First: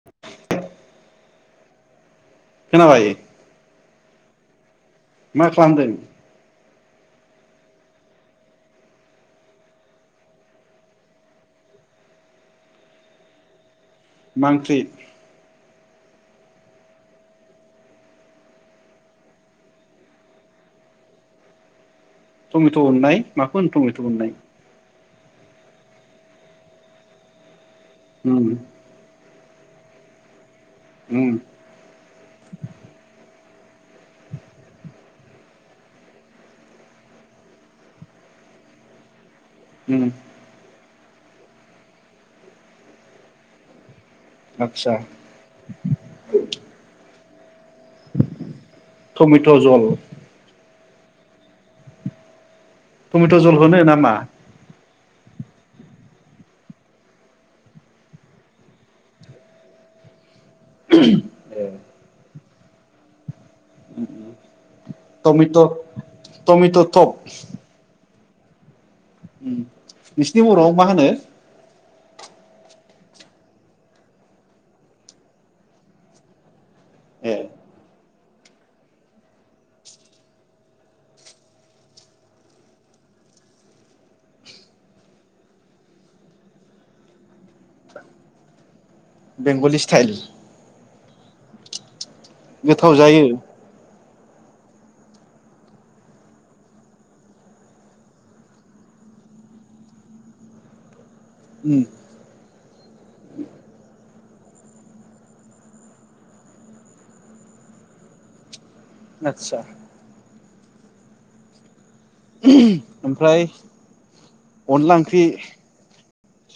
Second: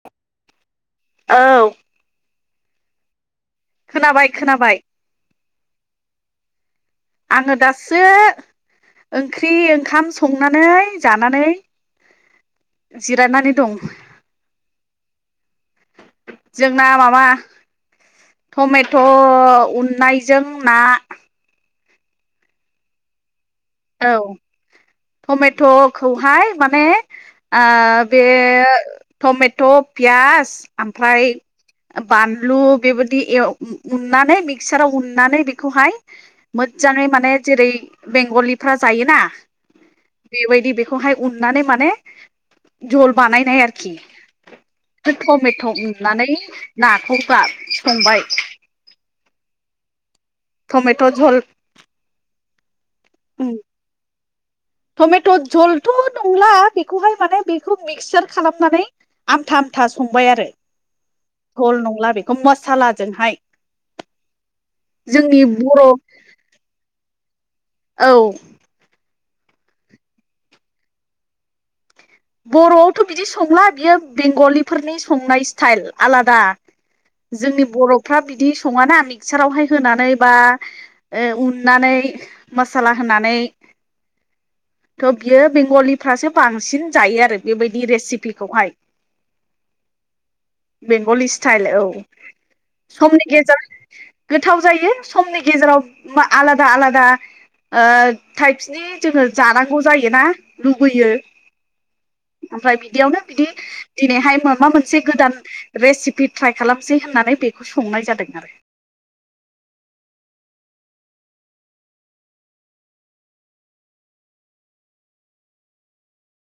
[unintelligible] औ खोनाबाय खोनाबाय खोनाबाय मा खालामदों आङो दासो ओंख्रि ओंखाम संनानै जानानै जिरायनानै दं मा ओंख्रि जोंना माबा टमेट' उननायजों ना टमेट' उनाय माखौ होनो टमेट' औ उननाय? टमेट'खौहाय माने ओ बे उम टमे थ' पियास ओमफ्राय उम बानलु बेबायदिनानै ए उननानै मिक्साराव उनानै बेखौहाय मोजाङै माने जेरै बेंगलिफ्रा जायोना उम बेबायदि । खौहाय उननानै माने झल बानायनाय आरोखि आदसा । टमेट' उननानै नाखौ गार संबाय टमेट' जल टमेट' झल टमेट' जल होनो नामा? टमेट' जझलथ' नंला बेखौहाय माने बेखौ मिक्सार खालामनानै आमथा आमथा सङो संबाय आरो झल नंला बेखौ मसालाजोंहाय जोंनि टमेट' बर' टमेट' थप औ नोंसिनि बर'आव मा होनो बर'आवथ' बिदि संला बियो बेंगलिफोरनि संनाय स्टाइल आलादा ए जोंनि बर'फ्रा बिदि सङाना मिक्सारावहाय होनानै बा उननानै मसाला होनानै थ बियो बेंगलिफ्रासो बांसिन जायो आरो बेबायदि रेसिपिखौहाय बेंगलि सटाइल बेंगलि स्टाइल औ जायो समनि गेजेराव गोथाव जायो समनि गेजेराव मा आलादा आलादा ओ थाइपनि जोङो जानांगौ जायो ना लुबैयो । उम ओमफाय बिदियावनो बिदि दिनैहाय माबा मोनसे गोदान रेसिपि ट्राय खालामसै होननानै बेखौ संनाय जादों आरो । आच्छा। ओमफ्राय अनला ओंख्रि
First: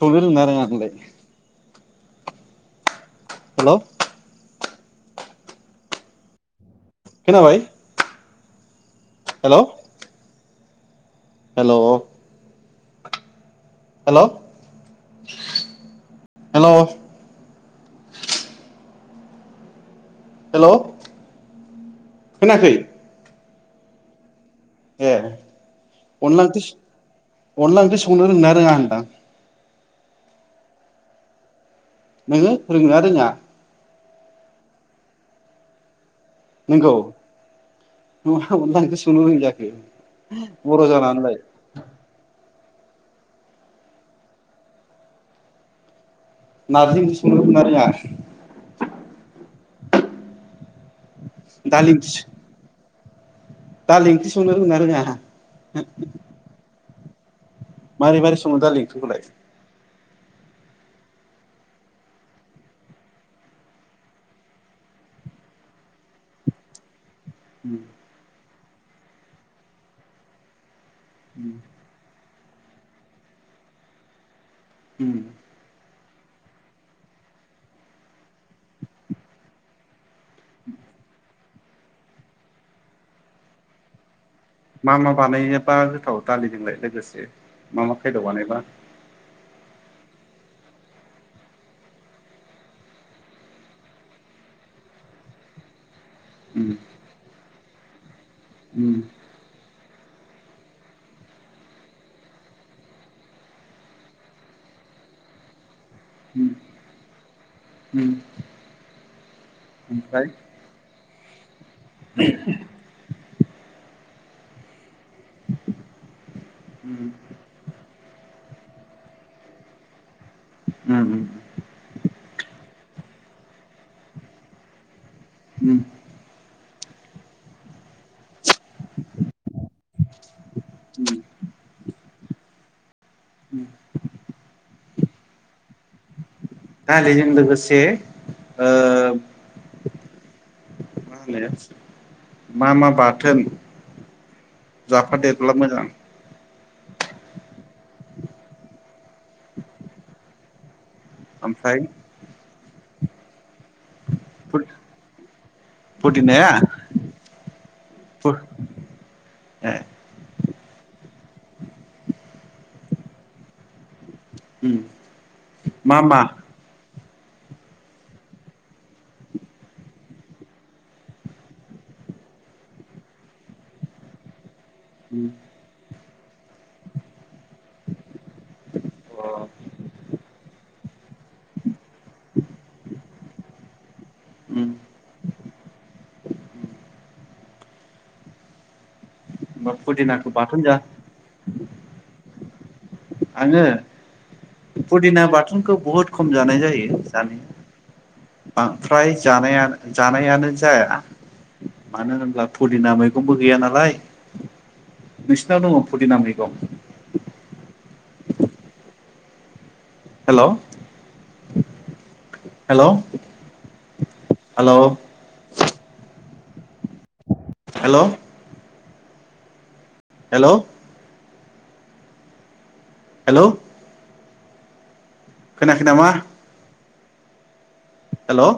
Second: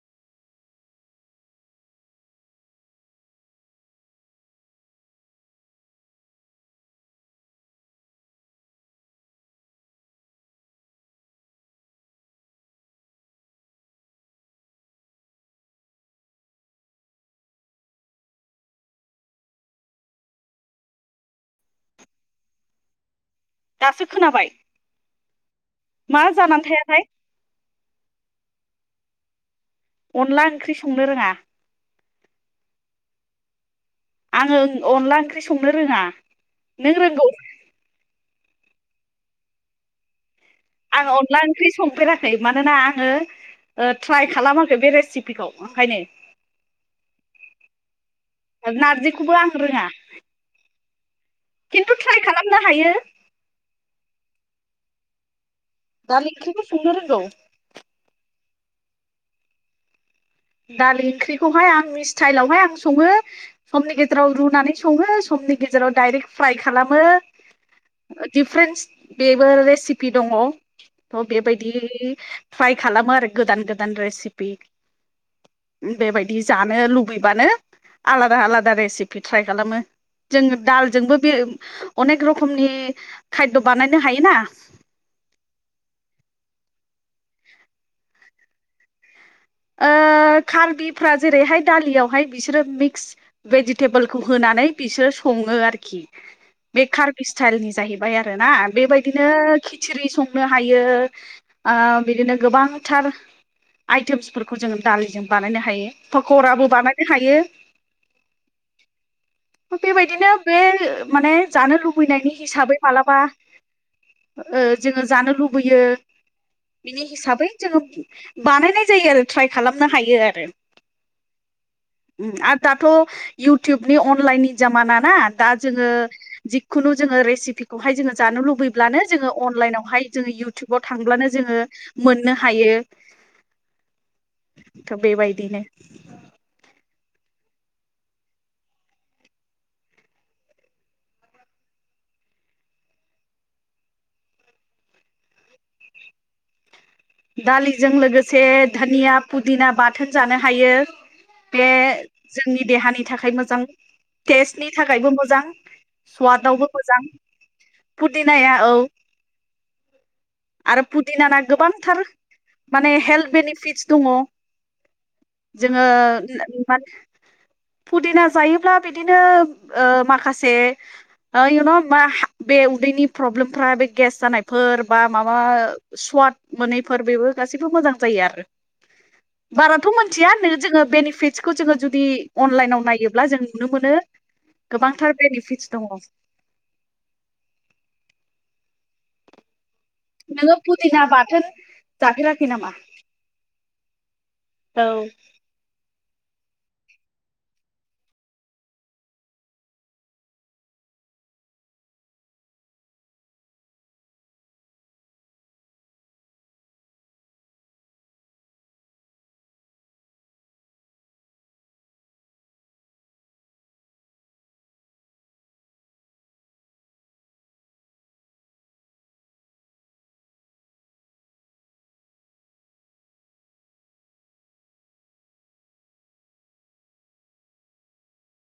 संनो रोङोना रोङा नोंलाय? हेलौ । खोनाबाय? Hello hello. Hello hello hello. खोनायाखै? दासो खोनाबाय । ए अनला ओंख्रि स थायाथाय अनला ओंख्रि संनो रोङोना रोङा होनदां? अनला ओंख्रि संनो रोङा । नोङो रोङोना रोङा? आङो अनला ओंख्रि संनो रोङा । नोंगौ [unintelligible] अनला ओंख्रि संनो रोङि जाखो? बर' आं जानानैलाय अनला ओंख्रि संफेराखै मानोना ओ ट्राइ खालामाखै बे रेसिपिखौ ओंखायनो । नारजि ओंख्रि संनो‌ रोङोना रोङा? नारजिखौबो आं रोङा दालि खिन्थु ट्राइ ओंख्रि खालामनो हायो । दालि ओंख्रि संनो रोङोना रोङा? दालि ओंख्रिखौ संनो रोंगौ । मारै मारै सङो दालि ओंख्रिखौलाय? दालि ओंख्रिखौहाय आंनि स्टाइलावहाय आं सङो समनि गेजेराव रुनानै सङो सम नि गेजेराव डाइरेक्ट फ्राइ खालामो उम। फ्रेन्स बेबो रेसिपि दङ थ बेबायदि ट्राय खालामो आरो गोदान गोदान रेसिपि उम। बेबायदि जानो लुबैबानो आलादा आलादा रेसिपि ट्राय खालामो । जोङो दालजोंबो बे अनेक रोखमनि खायद बानायनो हायोना । मा मा बानायोबा गोथाव दालिजोंलाय लोगोसे मा मा खायद बानायबा? ओ । कार्बिफ्रा जेरैहाय दालियावहाय बिसोरो मिक्स भेजितेबोलखौ होनानै बिसोरो सङो आरोखि उम । बे कार्बि स्टाइलनि जाहैबाय आरो ना उम बेबायदिनो खिसिरि सं नो हायो ओ बिदिनो गोबांथार आइतोमस फोरखौ जोङो दालिजों बानायनो हायो उम पकराबो बानायनो हायो । उम ओमफ्राय बेबायदिनो बे माने जानो लुबैनायनि हिसाबै मालाबा । ओ जोङो जानो लुबैयो उम बिनि हिसाबै जोङो बानायनाय जायो आरो ट्राइ खालामनो हायो आरो उम उम ओम आरो दाथ इउटुबनि अनलाइन नि जामाना ना दा जोङो जिखुनु जोङो रेसिपिखौहाय जोङो जानो लुबैब्लानो जोङो अनलाइनावहाय जोङो इउटुबाव उम थांब्लानो जोङो । मोननो हायो । उम थ बेबायदिनो। दा बेजों लोगोसे ओ [unintelligible] मा मा बाथोन। जाफादेरब्ला मोजां दालिजों लोगोसे धनिया फुदिना बाथोन जानो हायो। बे ओमफाय। जोंनि देहानि थाखाय मोजां टेस्टनि थाखायबो मोजां पुदिनाया सवादावबो मोजां। पुदिनाया औ ओ आरो पुदिनाना गोबांथार माने हेल्थ बेनिफिटस दंङ। उम जोङो मा मा [unintelligible] पुदिना जायोब्ला बिदिनो ओ माखासे ओ इउ न बे उदैनि प्रब्लेमफ्रा बे गेस जानायफोर बा उम माबा स्वाद मोनैफोर बेबो गासैबो मोजां जायो आरो। उम बाराथ' मोनथिया नो जोङो बेनिफिटसखौ जोङो जुदि अनलाइनाव नायोब्ला जों नुनो मोनो। गोबांथार बेनिफिटस दंङ। होमबा पुदिनाखौ नोंङो बाथोन जा फुदिना बाथोन जाफेराखै नामा? आंङो औ पुदिना बाथोनखौ बुहुद खम जानाय जायो जानाय फ्राय जानायानो जानायानो जाया। मानो होनब्ला पुदिना मैगंबो गैया नालाय। नोंसिनाव दंङ पुदिना मैगं। Hello hello hello hello hello hello खोनायाखै नामा? हेलौ